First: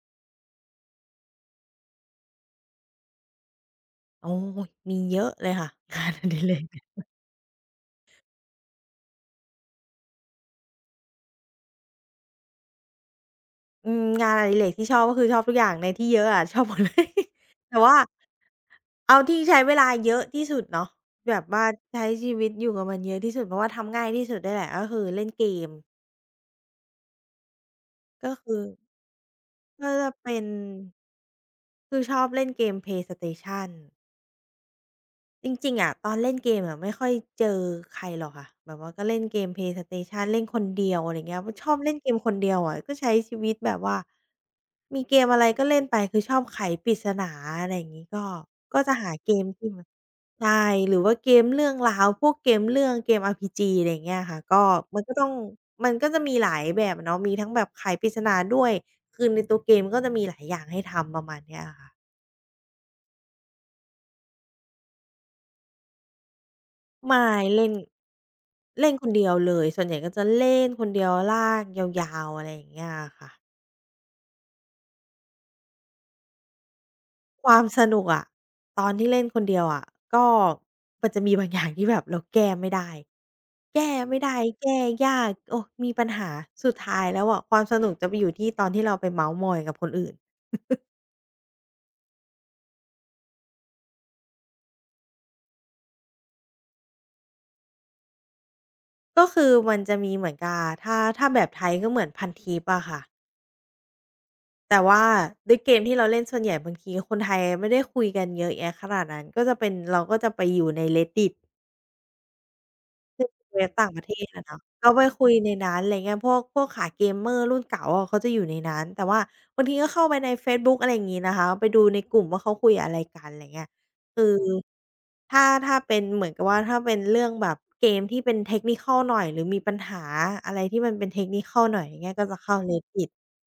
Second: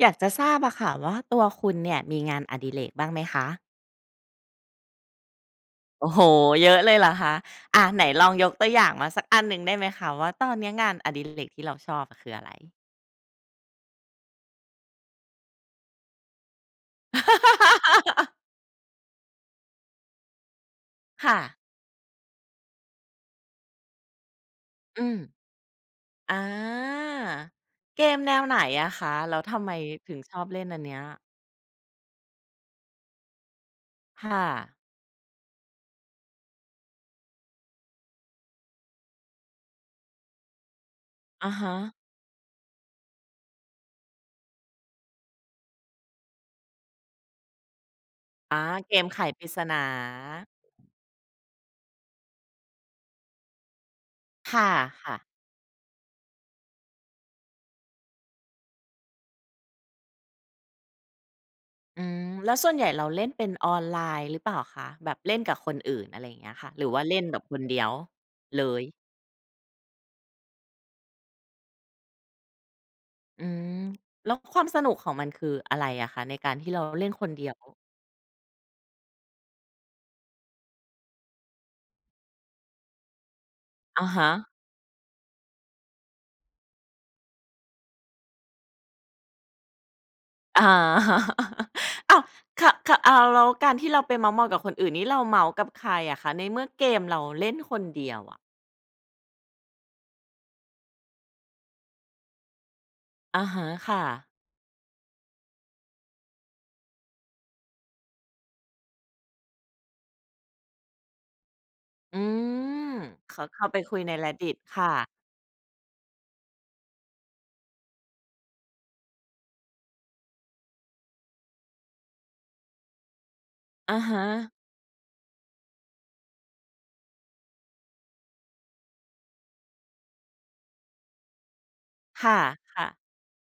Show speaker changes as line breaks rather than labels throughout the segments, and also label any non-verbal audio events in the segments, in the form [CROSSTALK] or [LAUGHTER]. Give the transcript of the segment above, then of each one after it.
อยากจะทราบอะค่ะว่าตัวคุณเนี่ยมีงานอดิเรกบ้างไหมคะ
โอ้ยมีเยอะเลยค่ะ [LAUGHS] งา
โอ้
น
โฮ
อดิเร
เยอะ
ก
เลยเหรอคะไหนลองยกตัวอย่างมาสักอันหนึ่งได้ไหมคะว่าตอนเนี้ยงานอดิเรกที่เราชอบอะคืออะไร
งานอดิเรกที่ชอบก็คือชอบทุกอย่างในที่เยอะอะ [LAUGHS] ชอบหมดเลย [LAUGHS] แต่ว่า
[LAUGHS]
เอาที่ใช้เวลาเยอะที่สุดเนาะแบ
ค่ะ
บว่าใช้ชีวิตอยู่กับมันเยอะที่สุดเพราะว่าทำง่ายที่สุดเนี่ยแหละก็
อื
คือ
ม
เล่นเกม
อาเกมแน
ก็
วไหน
คือ
อะคะแล้วทำไม
ก็จะ
ถึงช
เป็
อ
น
บเล่นอันเนี้ย
คือชอบเล่นเกม PlayStation
ค่ะ
จริงๆอะตอนเล่นเกมอะไม่ค่อยเจอใครหรอกค่ะแบบว่าก็เล่นเกม PlayStation เล่นคนเดียวอะไรเงี้ย
อะ
ชอ
ฮะ
บเล่นเกมคนเดียวอะก็ใช้ชีวิตแบบว่ามีเกมอะไรก็เล่นไปคือชอบไขปริศนาอะไรอย่างงี้ก็
อา
ก็
เก
จะ
ม
หา
ไข
เก
ป
ม
ริศ
ที่
นา
มันใช่หรือว่าเกมเรื่องราวพวกเกมเรื่องเกม RPG อะไรอย่างเงี้ยค่ะก็
ค่
มันก็
ะ
ต้อง
ๆ
มันก็จะมีหลายแบบอะเนาะมีทั้งแบบไขปริศนาด้วยคือในตัวเกมก็จะมีหลายอย่างให้ทำประมาณเนี้ยอะค่ะ
อืมแล้วส่วนใหญ่เราเล่นเป็นออนไลน์หรือเปล่าคะแบบเล่นกับคนอื่นอะไรอย่างเงี้ยค่ะหรือว่าเล่น
ไม่
แบบคน
เล่น
เดียวเลย
เล่นคนเดียวเลยส่วนใหญ่ก็จะเล่นคนเดียวลากยาวๆอะไรอย่างเงี้ยอะค่ะ
อืมแล้วความสนุกของมันคืออะไรอะคะในการที่เราเล่นคนเดี
ค
ยว
วามสนุกอะตอนที่เล่นคนเดียวอะก็มันจะมีบางอย่างที่แบบเราแก้ไม่ได้แก้
อะ
ไม่
ฮะ
ได้แก้ยากโอ้มีปัญหาสุดท้ายแล้วอะความสนุกจะไปอยู่ที่ตอนที่เราไปเมาท์มอยกับคนอื่น
อา [LAUGHS] อ้าวคะคะอ้าวแล้วการที่เราไปเม้าท์มอยกับคนอื่นนี่เราเมาท์กับใครอะคะในเมื่อเกมเราเล่นคนเดียวอะ
ก็คือมันจะมีเหมือนกับถ้าแบบไทยก็เหมือนพันทิปอะค่ะ
อะฮะค่ะ
แต่ว่าด้วยเกมที่เราเล่นส่วนใหญ่บางทีคนไทยไม่ได้คุยกันเยอะแยะขนาดนั้นก็จะเป็นเราก็จะไปอยู่ใน Reddit
อืม
คือ
เขา
เว็
เข้า
บ
ไป
ต่าง
คุ
ป
ย
ระ
ใน
เทศอะ
Reddit
เนาะก็
ค่ะ
ไปคุยในนั้นอะไรเงี้ยพวกขาเกมเมอร์รุ่นเก๋าอะเขาจะอยู่ในนั้นแต่ว่าบางทีก็เข้าไปในเฟซบุ๊กอะไรอย่างงี้นะคะไปดูในกลุ่มว่าเขาคุยอะไรกันอะไรเงี้ย
อะฮะ
คือถ้าเป็นเหมือนกับว่าถ้าเป็นเรื่องแบบเกมที่เป็น Technical หน่อยหรือมีปัญหาอะไรที่มันเป็น Technical หน่อยอย่างเงี้ยก็
ค่
จะเข้า
ะๆ
Reddit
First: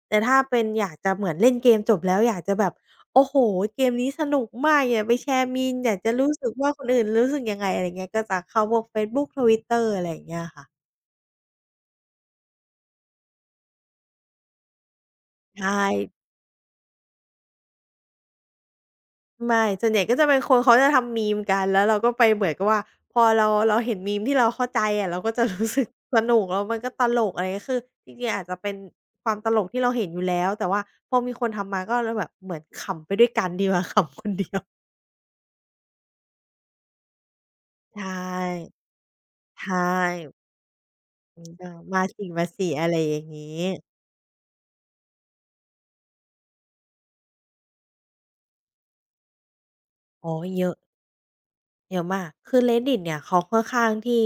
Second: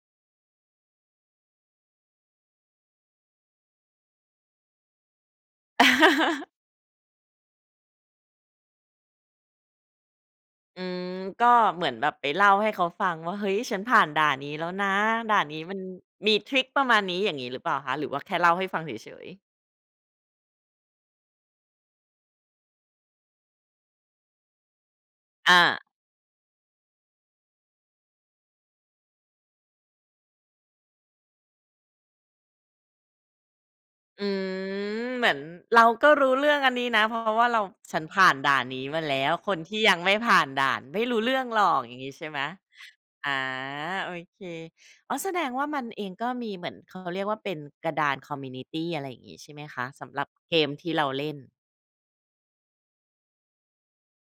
แต่ถ้าเป็นอยากจะเหมือนเล่นเกมจบแล้วอยากจะแบบ โอ้โฮเกมนี้สนุกมากอย่าไปแชร์มีมอยากจะรู้สึกว่าคนอื่นรู้สึกยังไงอะไรเงี้ยก็จะเข้าพวกเฟซบุ๊ก Twitter อะไรอย่างเงี้ยค่ะ
อืมก็เหมือนแบบไปเล่าให้เขาฟังว่าเฮ้ยฉันผ่านด่านนี้แล้วนะด่านนี้
ใช่
มันมีทริกประมาณนี้อย่างงี้หรือเปล่าคะหรือว่าแค่เล่าให้ฟังเฉยๆ
ไม่ส่วนใหญ่ก็จะเป็นคนเขาจะทำมีมกันแล้วเราก็ไปเหมือนกับว่าพอเราเห็นมีมที่เราเข้าใจอะเราก็จะ
อา
รู้สึกสนุกแล้วมันก็ตลกอะไรเงี้ยคือจริงๆอาจจะเป็นความตลกที่เราเห็นอยู่แล้วแต่ว่าพอมีคนทำมาก็เลยแบบเหมือนขำไปด้วยกันดีกว่า [LAUGHS] ขำค
อื
นเดียว
มเหมือนเราก็รู้เรื่องอันนี้นะเพราะว่าเรา
ใช
ฉันผ่านด่าน
่
นี้มาแล้วคน
ใช่
ที่ยังไม่ผ่านด่านไม่รู้เรื่
อื
องหร
มา
อกอย่าง
มา
งี้
สิ
ใช่ไหม
มาสิอะไรอย่าง
อา
งี้
โอเคอ๋อแสดงว่ามันเองก็มีเหมือนเขาเรียกว่าเป็นกระดานคอมมิวนิตีอะไรอย่างงี้ใช่ไหมคะสำหรับ
อ๋อ
เก
เย
ม
อะ
ที่เราเล่น
เยอะมากคือ Reddit เนี่ยเขาค่อนข้างที่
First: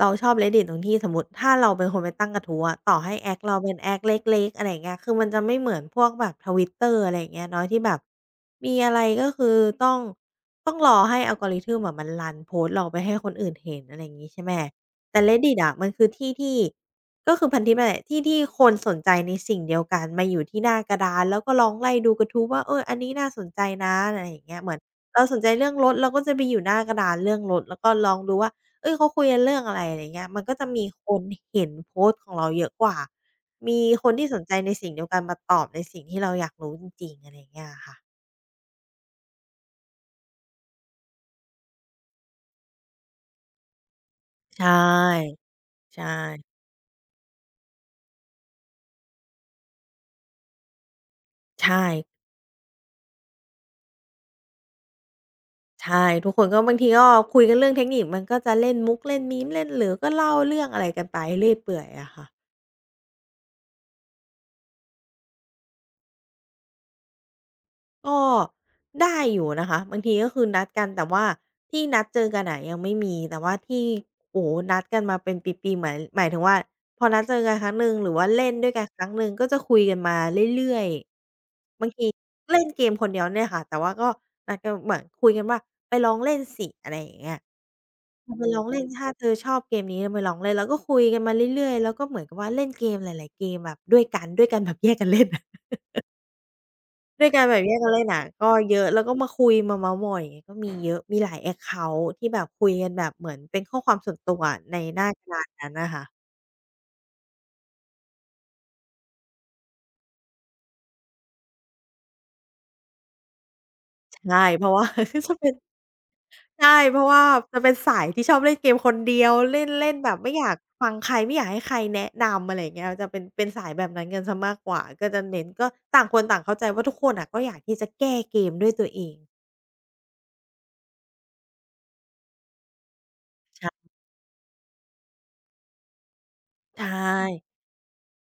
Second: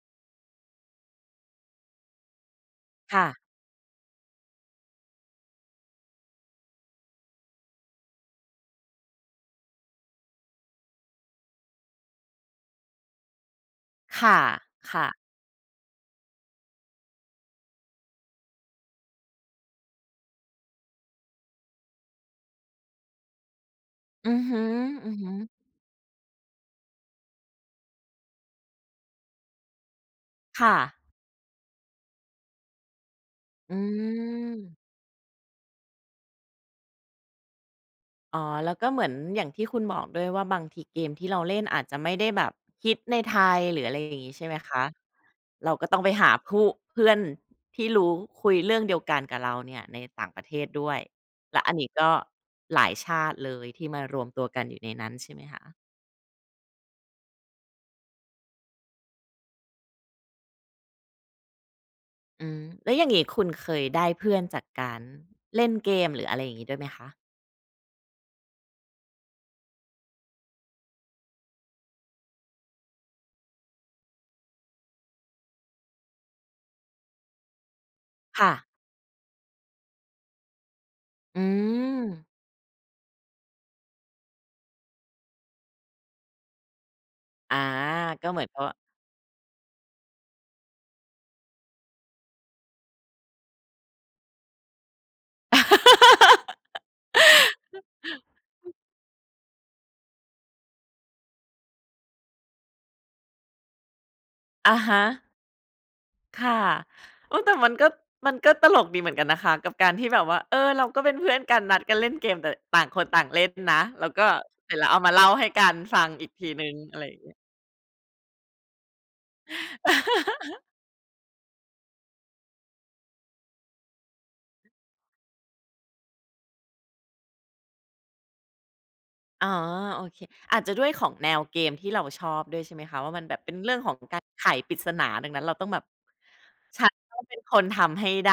เราชอบ Reddit ตรงที่สมมุติถ้าเราเป็นคนไปตั้งกระทู้อะต่อให้
ค่ะ
แอ็กเราเป็นแอ็กเล็กๆอะไรอย่างเงี้ยคือมันจะไม่เหมือนพวกแบบ Twitter อะไรอย่างเงี้ยเนาะที่แบบมีอะไรก็คือต้องต้องรอให้ algorithm อะมันรันโพสต์เราไปให้คนอื่นเห็นอะไรอย่างงี้
ค่ะ
ใช่ไหม
ค่ะ
แต่ Reddit อะมันคือที่ที่ก็คือพันทิปนั่นแหละที่ที่คนสนใจในสิ่งเดียวกันมาอยู่ที่หน้ากระดานแล้วก็ลองไล่ดูกระทู้ว่าเอออันนี้น่าสนใจนะอะไร
อื
อ
อ
ย่าง
ฮึ
เงี้ยเหมือน เราสนใจ
ๆ
เรื่องรถเราก็จะไปอยู่หน้ากระดานเรื่องรถแล้วก็ลองดูว่าเฮ้ยเขาคุยกันเรื่องอะไรอะไรเงี้ยมันก็จะ
ค่ะ
มีคนเห็นโพสต์ของเราเยอะกว่า
อื
มีคนที่สนใจ
ม
ในสิ่งเดียวกันมาตอบในสิ่งที่เราอยากรู้จริงๆอะไรอย่างเงี้ยอะค่ะ
อ๋อแล้วก็เหมือนอย่างที่คุณบอกด้วยว่าบางทีเกมที่เราเล่นอาจจะไม่ได้แบบฮิตในไทยหรืออะไรอย่างงี้ใช่ไหม
ใช่
คะเราก็ต้อ
ใช
งไปหา
่
ผู้เพื่อนที่รู้คุยเรื่องเดียวกันกับเราเนี่ยในต่างประเทศด้วยและอัน
ใช่
นี้ก็หลายชาติเลยที่มารวมตัวกันอยู่ในนั้นใช่ไหมคะ
ใช่ทุกคนก็บางทีก็คุยกันเรื่องเทคนิคมันก็จะเล่นมุกเล่นมีมเล่นหรือก็เล่าเรื่องอะไรกันไปเรื่อยเปื่อยอะค่ะ
อืมแล้วอย่างงี้คุณเคยได้เพื่อนจากการเล่นเกมหรืออะไรอย่างงี้ด้วยไหมคะ
ก็ได้อยู่นะคะบางทีก็คือนัดกันแต่ว่าที่นัดเจอกันอะยังไม่มีแต่ว่าที่โอ้โฮนัดกันมาเป็นปีๆหมายถึงว่าพอนัดเจอกันครั้งหนึ่งหรือว่าเล่
ค่ะ
นด้วยกันครั้งหนึ่งก็จะคุยกันมาเรื่อย
อื
ๆบาง
ม
ทีเล่นเกมคนเดียวเนี่ยค่ะแต่ว่าก็นัดกันเหมือนคุยกันว่าไปลองเล่นสิอะไรอย่างเงี้ย
อา
เธ
ก็
อ
เหมื
ไป
อนกั
ล
บ
อง
ว่า
เล่นถ้าเธอชอบเกมนี้เธอไปลองเล่นแล้วก็คุยกันมาเรื่อยๆแล้วก็เหมือนกับว่าเล่นเกมหลายๆเกมแบบด้วยกันด้วยกันแบบแยกกันเล่น
[LAUGHS]
ด้วยการแบบแยกกันเล่นอะก็เยอะแล้วก็มาคุยมาเม้าท์มอยอย่างเงี้ยก็มีเยอะมีหลายแอ็กเคานต์ที่แบบคุยกันแบบเหมือนเป็นข้อความส่วนตัวอะใน
อะ
ห
ฮะ
น้ากระดานนั้นน่ะค่ะ
ค่ะโอ้แต่มันก็มันก็ตลกดีเหมือนกันนะคะกับการที่แบบว่าเออเราก็เป็นเพื่อนกันนัดกันเล่นเกมแต่ต่างคนต่างเล่นนะแล้วก็
ใช่เพ
เสร็
ราะ
จ
ว่า
แล้วเอามา
[LAUGHS]
เล่า
จะ
ให้
เป็น
กันฟังอีกทีหนึ่ง
ใช่
อะ
เพ
ไร
ราะ
อย่าง
ว่า
เงี้ย
จะเป็นสายที่ชอบเล่นเกมคนเดียวเล่นเล่นแบบไม่อยาก
[LAUGHS]
ฟังใครไม่อยากให้ใครแนะนำอะไรอย่างเงี้ยจะเป็นสายแบบนั้นกันเสียมากกว่าก็จะเน้นก็ต่างคนต่างเข้าใจว่าทุกคนน่ะก็อยากที่จะแก้เกมด้วยตัวเอง
อ๋อโอเคอาจจะด้วยของแนวเกมที่เราชอบด้วยใช่ไหมคะว่ามันแบบเป็นเรื่อง
ใช
ของการไขปริศนาดังนั้นเราต้องแบบ
ใช่
ฉันต้องเป็นคนทำให้ได้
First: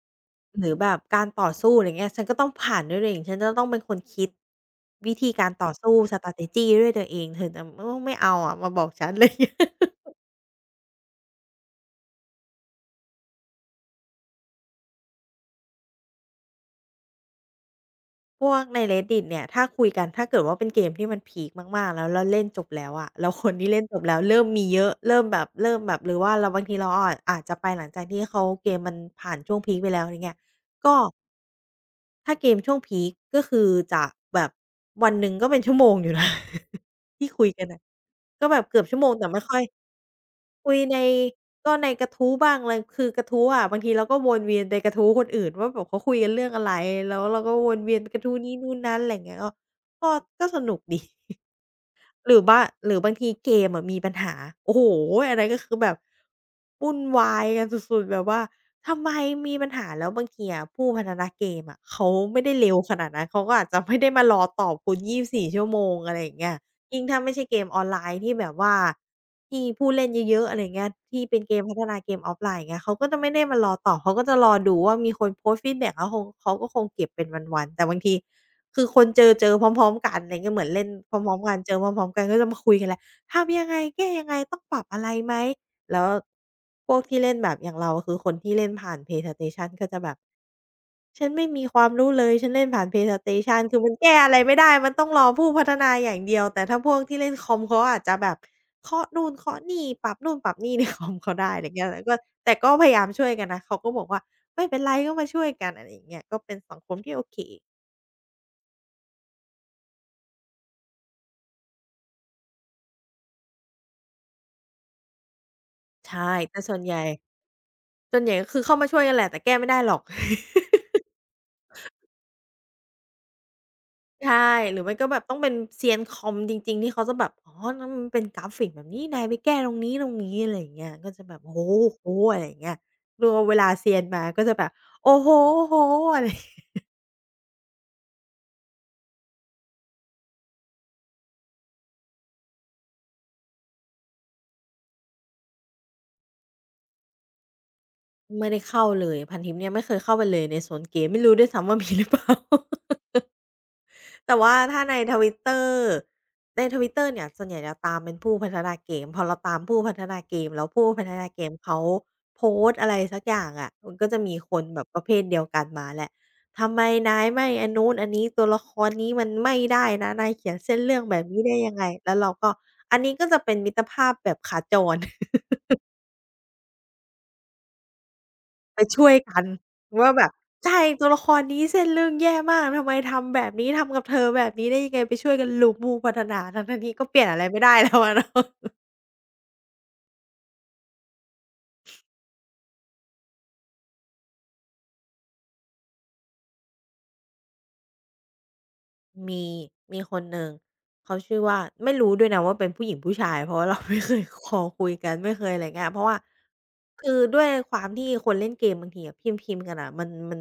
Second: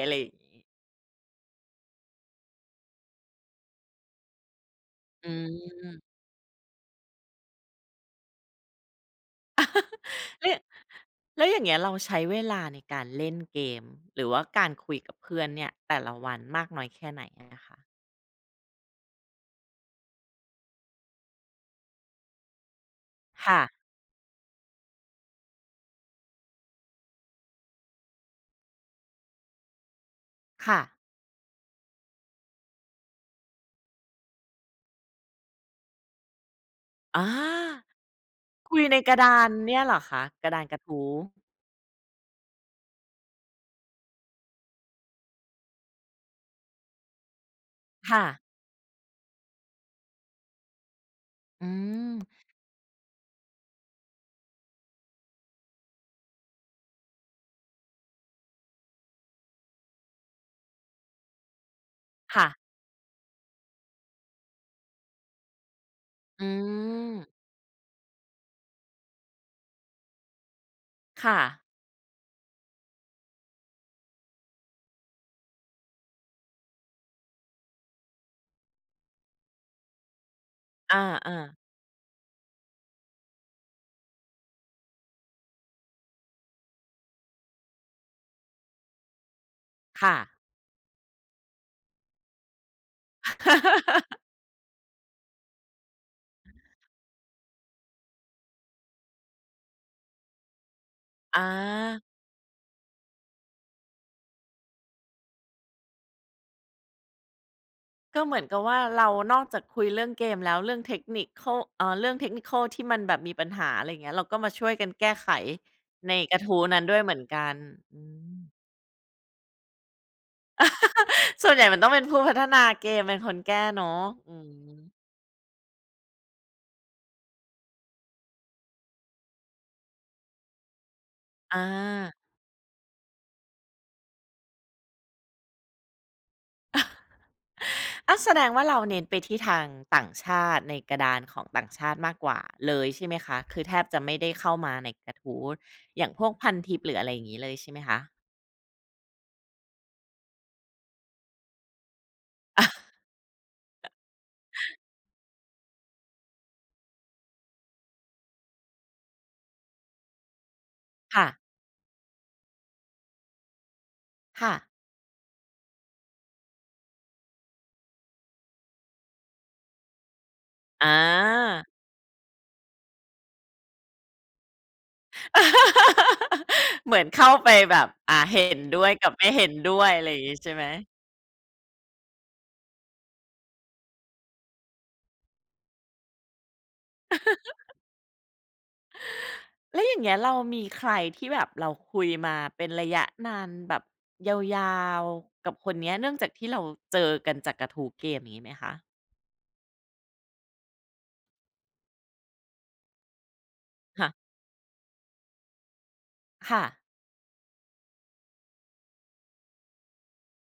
อะไรอย่างงี้
หรือแบบการต่อสู้อะไรเงี้ยฉันก็ต้องผ่านด้วยตัวเองฉันจะต้องเป็นคนคิดวิ
อื
ธีการต่อสู้
ม
strategy ด้วยตัวเองเธอจะโอ้ไม่เอาอะมาบอกฉันอะไรเงี้ย [LAUGHS]
แล้วแล้วอย่างเงี้ยเราใช้เวลาในการเล่นเกมหรือว่าการคุยกับเพื่อนเนี่ยแต่ละวันมากน้อยแค่ไหนอะนะคะ
พวกใน Reddit เนี่ยถ้าคุยกันถ้าเกิดว่าเป็นเกมที่มันพีกมากๆแล้วเล่นจบแล้วอะแล้วคน
ค่ะ
ที่เล่นจบแล้วเริ่มมีเยอะเริ่มแบบหรือว่าเราบางทีเราอาจจะไปหลังจากที่เขาเกมมันผ่านช่วงพีกไปแล้วอะไรเงี้ย
ค่ะ
ก็ ถ้าเกมช่วงพีกก็คือจะแบบวันหนึ่งก็เป็นชั่วโมงอยู่นะ [LAUGHS]
อา
ที่คุยกันน่ะก็แบบ
คุ
เกือ
ย
บ
ใน
ชั่วโม
ก
ง
ระ
แต่
ดา
ไม่
น
ค่อย
เนี่ยเหรอคะ กระดาน
คุ
ก
ย
ระ
ใน
ทู้
ก็ในกระทู้บ้างอะไรคือกระทู้อะบางทีเราก็วนเวียนในกระทู้คนอื่นว่าแบบเขาคุยกันเรื่องอะไรแล้วเราก็วนเวียนไปกระ
ค่ะ
ทู้นี้นู่นนั้นอะไรอย่างเงี้ยก็ก็สนุกดี
อืม
หรือบ้าหรือบางทีเกมอะมีปัญหาโอ้โฮอันนั้นก็คือแบบวุ่นวายกันสุดๆแบบว่าทำไมมีปัญหาแล้วบางทีอะผู้พัฒนาเกมอะเขาไม่
ค่ะ
ได้เร็วขนาดนั้นเขาก็อาจจะไม่ได้มารอตอบคุณ24ชั่วโมงอะไรอย่าง
อื
เงี้ยยิ่ง
ม
ถ้าไม่ใช่เกมออนไลน์ที่แบบว่าที่ผู้เล่นเยอะๆอะไรอย่างเงี้ยที่
ค่ะ
เป็นเกมพัฒนาเกม offline อย่างเงี้ยเขาก็จะไม่ได้มารอตอบเขาก็จะรอดูว่ามีคนโพสต์ฟีดแบ็กแล้วคงเขาก็คงเก็บเป็นวันๆแต่บางที คือคนเจอพร้อมๆกันอะไรเงี้ยเหมือนเล่น
อ
พร้อ
า
มๆ
ๆ
กันเจอพร้อมๆกันก็จะมาคุยกันแหละทำยังไงแก้ยังไงต้องปรับอะไรไหมแล้วพวกที่เล่นแบบอย่างเราคือคนที่เล่นผ่าน PlayStation ก็จะแบ
ค่ะ
บฉันไม่มีความรู้เลยฉันเล่นผ่าน PlayStation คือมันแก้
[LAUGHS]
อะไรไม่ได้มันต้องรอผู้พัฒนาอย่างเดียวแต่ถ้าพวกที่เล่นคอมเขาอาจจะแบบเคาะนู่นเคาะนี่ปรับนู่นปรับนี่ในคอมเขา
อา
ได้อะไรเงี้ยแล้วก็แต่ก็พยายามช่วยกันนะเขาก็บอกว่าไม่เป็นไรก็มาช่วยกันอะไรอย่างเงี้ยก็เป็นสังคมที่โอเค
ก็เหมือนกับว่าเรานอกจากคุยเรื่องเกมแล้วเรื่องเทคนิคัลเรื่อง Technical ทคนิคอลที่มันแบบมีปัญหาอะไรอย่างเงี้ยเราก็มาช่วยกันแก้ไขใน
ใช่
กระ
แต่
ทู้
ส่ว
นั้
น
น
ให
ด้ว
ญ่
ยเหมือนกันอื
ส่วนใหญ่ก็
ม
คือเข้ามาช่วยกันแหละแต่แก้ไม่ได้หรอก [LAUGHS]
ส่วนใหญ่มันต้องเป็นผู้พัฒนาเกมเป็นคนแก้เนาะอื
ใช่ห
ม
รือไม่ก็แบบต้องเป็นเซียนคอมจริงๆที่เขาจะแบบอ๋อนั่นมันเป็นกราฟิกแบบนี้นายไปแก้ตรงนี้อะไรอย่างเงี้ยก็จะแบบโอ้โฮ
อา
โอ้โฮอะไรอย่างเงี้ยรอเวลาเซียนมาก็จะแบบโอ้โฮโอ้โฮอะไร
อ้าวแสดงว่าเราเน้นไปที่ทางต่างชาติในกระดานของต่างชาติมากกว่าเลยใช่ไหมคะ คือแทบจะไม่ได้เข้ามาในกระทู้อย่างพวกพันทิปหรืออะไรอย่างงี้เลยใช่ไหมคะ
ไม่ได้เข้าเลยพันทิปเนี่ยไม่เคยเข้าไปเลยในโซนเกมไม่รู้ด้วยซ้ำว่ามีหรือเปล่า แต่ว่าถ้าใน Twitter ใน Twitter เนี่ยส่วนใหญ่จะตามเป็นผู้พัฒนาเกมพอเราตามผู้พัฒนาเกมแล้วผู้พัฒ
ค่ะ
นาเกมเขาโพสต์อะไรสักอย่างอะมันก็จะมี
ค่ะ
คนแบบประเภทเดียวกันมาแหละทำไมนายไม่อันนู้นอันนี้ตัวละครนี้มันไม่ได้นะนายเขียนเส้น
อา
เรื่องแบบนี้ได้ยังไงแล้วเราก็อันนี้ก็จะเป็นมิตรภาพแบบขาจร
[LAUGHS] เหมือนเข้าไปแบบเห็น
ไป
ด้วย
ช่
กั
ว
บ
ย
ไม่
กัน
เห็นด้วยอะไร
ว่า
อย่า
แบ
ง
บ
งี้ใช่ไหม
ใช่ตัวละครนี้เส้นเรื่องแย่มากทำไมทำแบบนี้ทำกับเธอแบบนี้ได้ยังไงไปช่วยกัน loop บูมพัฒนาทั้งๆที่ก็เปลี่ยนอะไรไม่ได้แล้วอะเนาะ
แล้วอย่างเงี้ยเรามีใครที่แบบเราคุยมาเป็นระยะนานแบบยาวๆกับคนเนี้ยเนื่องจากที่เราเจอกันจากกระทูเกมอย่างนี้ไหมคะ
มีมีคนหนึ่งเขาชื่อว่าไม่รู้ด้วยนะว่าเป็นผู้หญิงผู้ชายเพราะว่าเรา [LAUGHS] ไม่เคย
ค่ะ
คอลคุยกันไม่เคยอะไรเงี้ยเพราะว่า
ค่ะ
คือด้วยความที่คนเล่นเกมบางทีอะพิมพ์ๆกันน่ะมัน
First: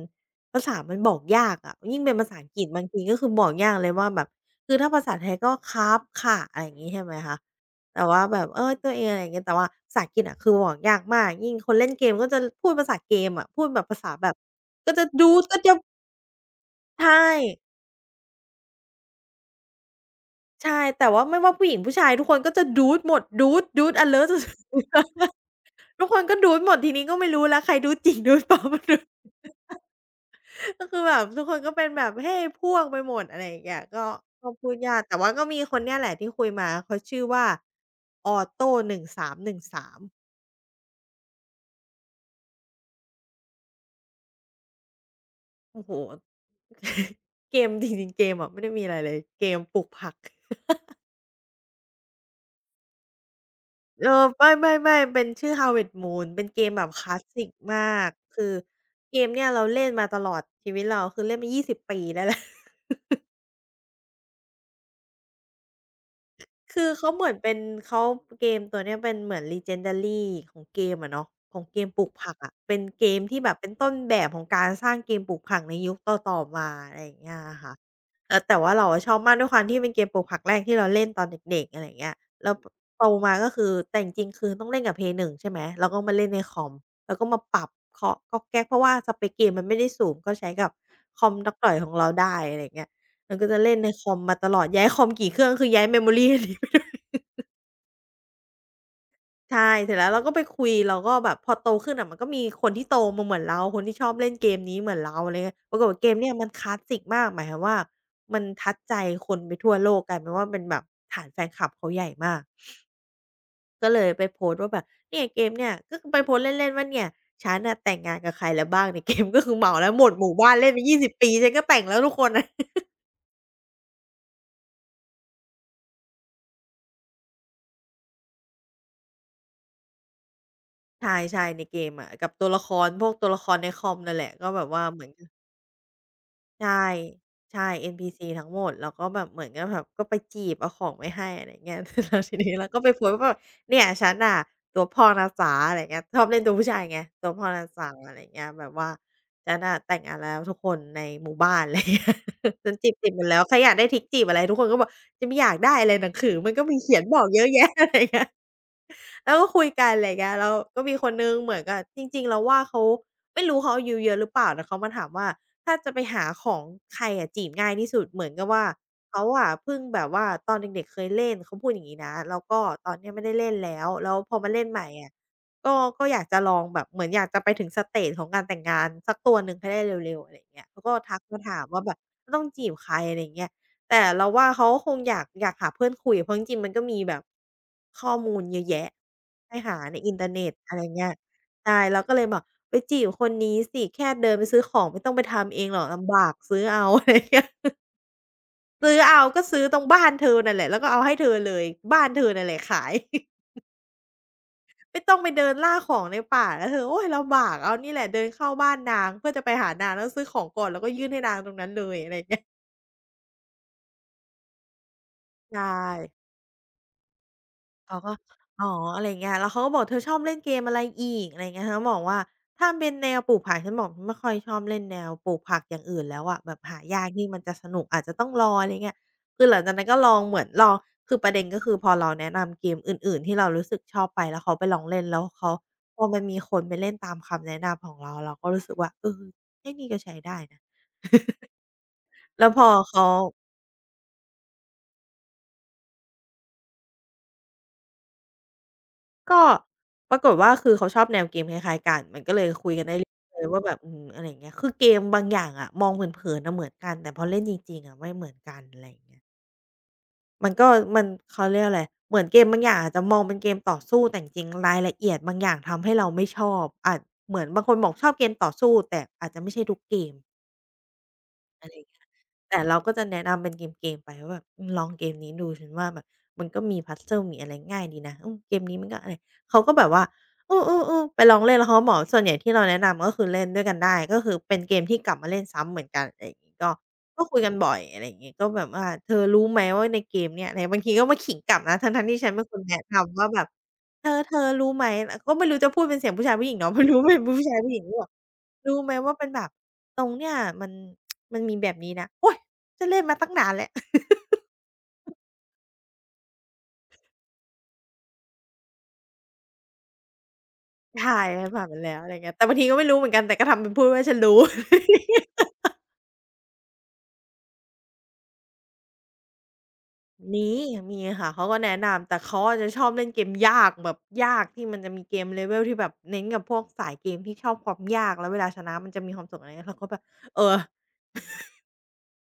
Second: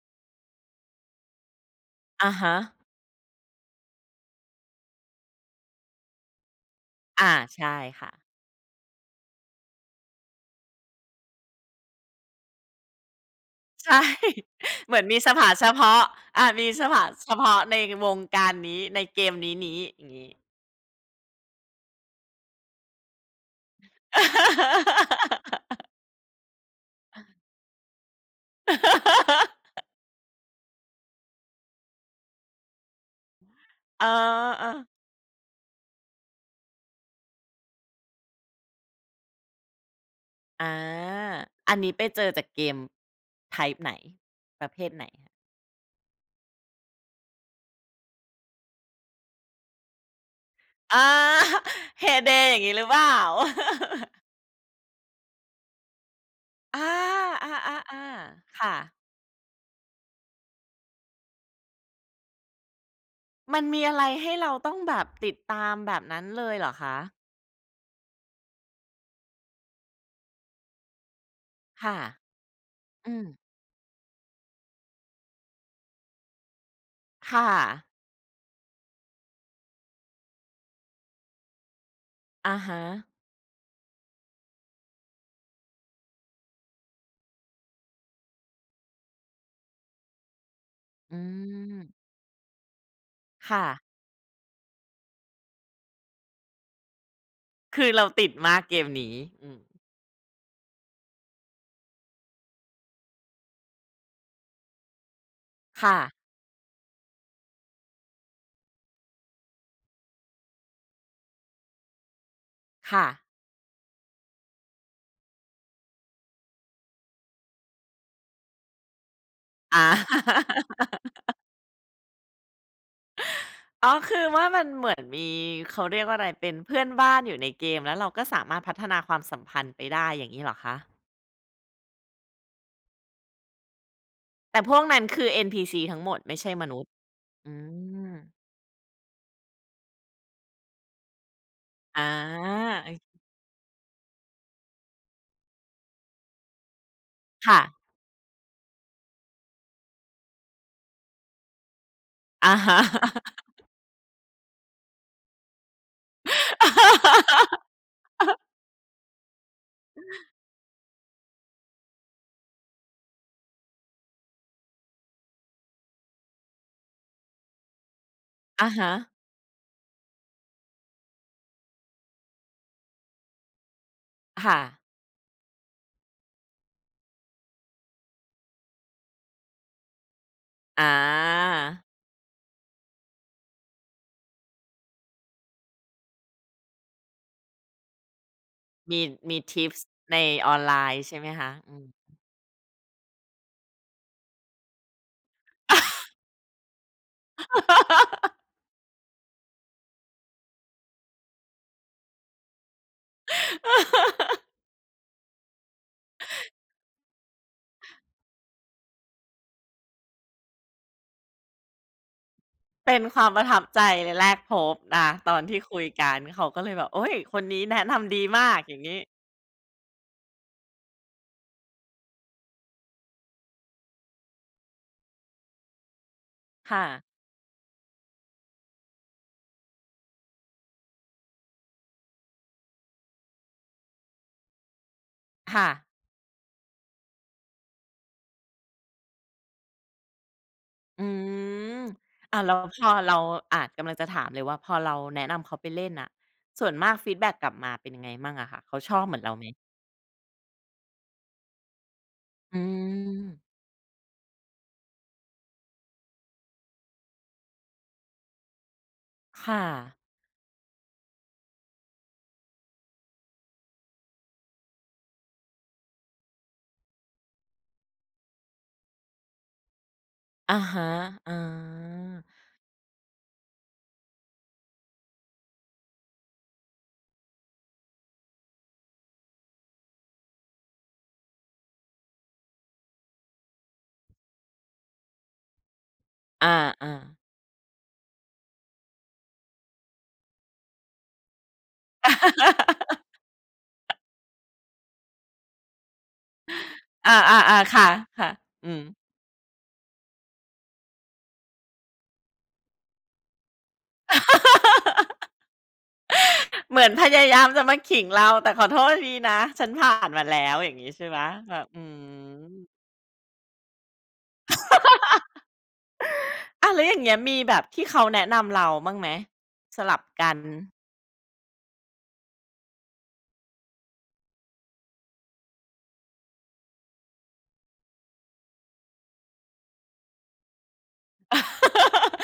ภาษามันบอกยากอะยิ่งเป็นภา
อะ
ษาอัง
ฮะ
กฤษบางทีก็คือบอกยากเลยว่าแบบคือถ้าภาษาไทยก็ครับค่ะอะไรอย่างงี้ใช่ไหม
อา
คะ
ใช่
แต่
ค่ะ
ว่าแบบเออตัวเองอะไรอย่างเงี้ยแต่ว่าภาษาอังกฤษอะคือบอกยากมากยิ่งคนเล่นเกมก็จะพูดภาษาเกมอะพูดแบบภา
ใช่
ษาแบบ
[LAUGHS] เห
ก็
มือ
จะ
นมีส
dude
ภา
ก็
เฉ
จะ
พาะอามีสภา
ใช่
เฉพาะในวงการนี้ในเกมนี้นี้อย่างงี้
ใช่แต่ว่าไม่ว่าผู้หญิงผู้ชายทุกคนก็จะ Dude หมด Dude Dude alert สุดๆ [LAUGHS] ทุกคนก็ Dude หมดทีนี้ก็ไม่รู้แล้วใคร Dude จริง Dude ปลอม Dude
[LAUGHS]
[LAUGHS] ก็คือแบบทุกคนก็เป็นแบบเฮ้พวกไปหมดอะไรอย่างเงี้ยก็
เ
ก็พูด
ออ
ยากแต่ว่าก็มีคนเนี่ยแหละที่คุยมาเขาชื่อว่า Otto 1313
อาอันนี้ไปเจอจากเกม ไทป์ไหน ประเภทไหนคะ
โอ้โฮ [LAUGHS] เกมจริงๆเกมอะไม่ได้มีอะไรเลยเกมปลูกผัก
อา [LAUGHS] Heyday อย่างงี้หรือเปล่า [LAUGHS]
เออไม่เป็นชื่อ Harvest Moon เป็นเกมแบ
อา
บคลาสสิก
อา
มาก
ๆ
คือ
ๆค่ะ
เกมเนี่ยเราเล่นมาตลอดชีวิตเราคือเล่นมา 20 ปีได้แล้ว
มันมีอะไรให้เราต้องแบบติดตามแบบนั้นเลยเหรอ
คือ
คะ
เขาเหมือนเป็นเขาเกมตัวเนี้ยเป็นเหมือน Legendary ของเกมอะเนาะของเกม
ค่ะ
ปลูกผักอะเป็นเก
อื
ม
ม
ที่แบบเป็นต้นแบบของการสร้างเกมปลูกผักในยุคต่อๆมาอะไรอย่างเงี้ย
ค่ะ
อะค่ะเออแต่ว่าเราอะชอบมากด้วยความที่เป็นเกมปลูกผักแรกที่เราเล่นตอนเด็กๆอะไรอย่างเงี้ยแล้ว
อะ
ป
ฮะ
โตมาก็คือแต่จริงๆคือต้องเล่นกับ Play 1ใช่ไหมแล้วก็มาเล่นในคอมแล้วก็มาปรับเคาะก๊อกแก๊กเพราะว่าสเปกเกมมันไม่ได้สูงก็ใช้กับ
อื
คอมดักด่อ
ม
ยของเราได้อะไรอย่างเงี้ย มันก็จะ
ค่ะ
เล่นในคอมมาตลอดย้ายคอมกี่เครื่องคือย้าย memory อันนี้ไปด้วย [LAUGHS]
คือเราติดมากเกมนี้อืม
ใช่ เสร็จแล้วเราก็ไปคุย เราก็แบบพอโตขึ้นอะมันก็มีคนที่โตมาเหมือนเราคนที่ชอบเล่นเกมนี้เหมือนเราอะไรเงี้ยปรากฏ
ค่ะ
ว่าเกมเนี่ยมันคลาสสิกมากหมายความว่ามันทัดใจคนไปทั่วโลกกลายเป็นว่าเป็นแบบฐานแฟนคลับเขาใหญ่มาก
ค่ะ
ก็เลยไปโพสต์ว่าแบบเนี่ยเกมเนี่ยก็คือไปโพสต์เล่นๆว่าเนี่ยฉันน่ะแต่งงานกับใครแล้วบ้างใน [LAUGHS] เกมก็คือเหมาแล้
อา
วหมดหมู่บ้านเล่น
[LAUGHS]
ไป20 ปีฉันก็แต่งแล้วทุกคนอะ
อ๋อคือว่ามันเหมือนมีเขาเรียกว่าอะไรเป็นเพื่อนบ้านอยู่ในเกมแล้วเราก็สามารถพัฒนาความสัมพันธ์ไปได้อย่างงี้เหรอคะ
ใช่ๆในเกมอะกับตัวละครพวกตัวละครในคอมนั่นแหละก็
แต่
แบบ
พวก
ว่า
นั้
เห
น
มือน
คือ NPC ทั้งหมดไม่ใช่ม
ใช่
นุษย์อื
ใช่
ม
NPC ทั้งหมดแล้วก็แบบเหมือนกับแบบก็ไปจีบเอาของไปให้อะไรอย่างเงี้ย [LAUGHS]
อา
แล้วทีนี้เราก็ไป
เอ
โพสต์
ย
ว่าแบบเนี่ยฉันน่ะตัวพ่อนะจ๊ะอะไรอย่างเงี้ยชอบเล่นตัวผู้ชายไงตัวพ่อนะ
ค่ะ
จ๊ะอะไรอย่างเงี้ยแบบว่าฉันน่ะแต่งงานแล้วทุกคนในหมู่บ้านอะไรอย่างเงี้ย
อะ
[LAUGHS] ฉัน
ฮะ
จีบจีบหมดแล้วใครอยากได้ทริกจีบอะไรทุกคนก็บอกจะไม่อยากได้อะไรหนังสือมันก็มีเขียนบอกเยอะแยะ
[LAUGHS]
[LAUGHS] อะไรอย่างเงี้ย แล้วก็คุยกันอะไรยเงี้ยแล้วก็มีคนนึงเหมือนกับจริงๆเราวว่าเขาไม่รู้เขาอายุเยอะหรือเปล่าแต่เขามาถามว่าถ้าจะไปหาของใครอะจีบง่ายที่สุดเหมือนกับว่า
อะฮะ
เขาอะเพิ่งแบบว่าตอนเด็กๆเคยเล่นเขาพูดอย่างงี้นะแล้วก็ตอนเนี้ยไม่ได้เล่นแล้วแล้วพอมา
ค่ะ
เล่นใหม่อะก็ก็อยากจะลองแบบเหมือนอยากจะไปถึงสเตจของการแต่งงานสักตัวหนึ่งให้ได้เร็วๆอะไรอย่างเงี้ยเขา
อา
ก็ทักมาถามว่าแบบต้องจีบใครอะไรอย่างเงี้ย แต่เราว่าเขาก็คงอยากหาเพื่อนคุยเพราะจริงๆมันก็มีแบบข้อมูลเยอะแยะ
มีมี
ให้
ทิป
หา
ส์
ในอิ
ใน
นเทอร์เน็
อ
ต
อนไล
อะไร
น์
เงี้ย
ใช่ไหมคะอื
ใช่
ม
เราก็เลยบอกไปจีบคนนี้สิแค่เดินไปซื้อของไม่ต้องไปทำเองหรอกลำบากซื้อเอาอะไรเงี้ย [LAUGHS]
[LAUGHS]
ซื้อเอาก็ซื้อตรงบ้านเธอนั่นแหละแล้วก็เอาให้เธอเลยบ้านเธอนั่นแหละขาย [LAUGHS] ไม่ต้องไปเดินล่าของในป่านะเธอโอ๊ยลำบากเอานี่แหละเดินเข้าบ้านนางเพื่อจะไปหานางแล้วซื้อของก่อนแล้วก็ยื่นให้นางตรงนั้นเลยอะไรเงี้ย
เป็นความประทับใจในแรกพบอาตอนที่
ใช่
คุยกันเขาก็เลยแบบโอ๊ยคนนี้แนะ
เขาก็
นำดีมาก
อ๋อ
อย่างงี้
อะไรอย่างเงี้ยแล้วเขาก็บอกเธอชอบเล่นเกมอะไรอีกอะไรอย่างเงี้ยฉันก็บอกว่าถ้าเป็นแนวปลูกผักฉันบอกฉันไม่ค่อยชอบเล่นแนวปลูกผักอย่างอื่นแล้วอะแบบหา
ค่ะ
ยากที่มันจะสนุกอาจจะต้องรออะไรเงี้ยคือหลังจากนั้นก็ลองคือประเด็นก็คือพอเราแนะนำเกมอื่นๆที่เรารู้สึกชอบไปแล้วเขาไปลองเล่นแล้วเขา
ค่ะ
พอมันมีคนไปเล่นตามคำแนะนำของเราเราก็รู้สึกว่าเออเทคนิคก็ใช้ได้นะ
อื
[LAUGHS]
มอ่า
แล้ว
แล้ว
พอ
พอ
เขา
เราอากำลังจะถามเลยว่าพอเราแนะนำเขาไปเล่นน่ะส่วนมากฟีดแบ็กกลับมาเป็นยังไงมั่งอะคะเขาชอบเหมือนเรา
ก็
ไหม
ปรากฏว่าคือเขาชอบแนวเกมคล้ายๆกัน มันก็เลย
อื
คุยกันได้เรื่อยๆ
ม
ว่าแบบอืมอะไรอย่างเงี้ยคือเกมบางอย่างอะมองเผินๆอะเหมือนกันแต่พอเล่นจริงๆอะไม่เหมือนกันอะไรอย่างเงี้ย
ค่ะ
มันก็มันเขาเรียกอะไรเหมือนเกมบางอย่างอาจจะมองเป็นเกมต่อสู้แต่จริงๆรายละเอียดบางอย่างทำให้เราไม่ชอบอาจเหมือนบางคนบอกชอบเกมต่อสู้แต่อาจจะไม่ใช่ทุกเกม
อะฮะอ๋อ
แต่เราก็จะแนะนำเป็นเกมๆไปว่าแบบอืมลองเกมนี้ดูฉันว่าแบบมันก็มี puzzle มีอะไรง่ายดีนะอืมเกมนี้มันก็อะไรเขาก็แบบว่าเออๆๆไปลองเล่นแล้วเขาก็บอกส่วนใหญ่ที่เราแนะนำก็คือเล่นด้วยกันได้ก็คือเป็นเกมที่กลับมาเล่นซ้ำเหมือนกันอะไรอย่าง
อ
งี้ก็
า [LAUGHS] ๆ
ก็คุยกันบ่อยอะไรอย่างงี้ก็แบบว่าเธอรู้ไหมว่าในเกมเนี่ยอะไรบางทีก็มาขิงกลับนะทั้งๆที่ฉันเป็นคนแนะนำว่าแบบเธอรู้ไหมเราก็ไม่รู้จะพูดเป็นเสียงผู้ชายผู้หญิงเนาะ [LAUGHS] ไม่รู้ว่า
อ
เป็นผู้ชา
า
ย
ๆ
ผู้
ๆ
หญิง
ค่ะ
หรือเปล่า
ๆอื
รู้
ม
ไหมว่าเป็นแบบตรงเนี่ยมัน มันมีแบบนี้นะโอ๊ยฉันเล่นมาตั้งนานแล้ว [LAUGHS]
[LAUGHS] เหมือนพยายามจะมาขิงเราแต่ขอโทษทีนะฉันผ่านมาแล้วอย่างงี้ใช่
ใช่
ไหม
มัน
แบ
ผ่า
บ
น
อื
มาแล้วอะไรเงี้ยแต่บางทีก็ไม่
ม
รู้เหมือนกัน แต่ก็ทำเป็นพูดว่าฉันรู้ [LAUGHS]
อาแล้วอย่างเงี้ยมีแบบที่เขาแนะนำเราบ้างไหมสลับกัน
มีมีค่ะเขาก็แนะนำแต่เขาอะจะชอบเล่นเกมยากแบบยากที่มันจะมีเกม level ที่แบบเน้นกับพวกสายเกมที่ชอบความยากแล้วเวลาชนะมันจะมีความสุขอะไรเงี้ยเราก็แบบเออ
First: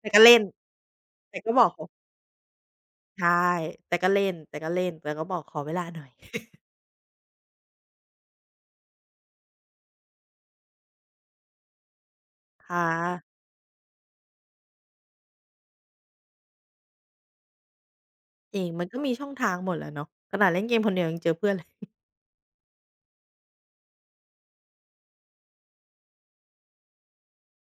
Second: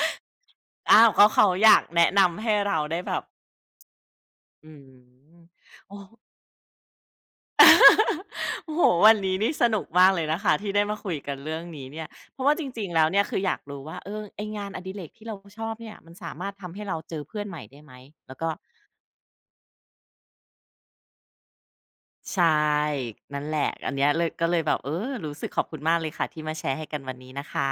แต่ก็เล่น
อ้าวเขา
แต่
เขา
ก็บอ
อ
ก
ยาก
เขา
แนะนำให้เราได้แบบ
ใช่แต่ก็เล่น
อืม
แต่ก็บอกขอเวลา
โอ้
ห
[LAUGHS]
น่อย
โอ้โหวันนี้นี่สนุกมากเลยนะคะที่ได้มาคุยกันเรื่องนี้เนี่ยเพราะว่าจริ
ค่ะ
งๆแล้วเนี่ยคืออยากรู้ว่าเออไองานอดิเรกที่เราชอบเนี่ยมันสามารถทำให้เราเจอเพื่อนใหม่ได้ไหมแล้วก็
จริงมันก็มีช่องทางหมดแหละเนาะขนาดเล่นเกมคนเดียวยังเจอเพื่อนเลย
ใช่นั่นแหละอันเนี้ยเลยก็เลยแบบเออรู้สึกขอบคุณมากเลยค่ะที่มาแชร์ให้กันวันนี้นะคะ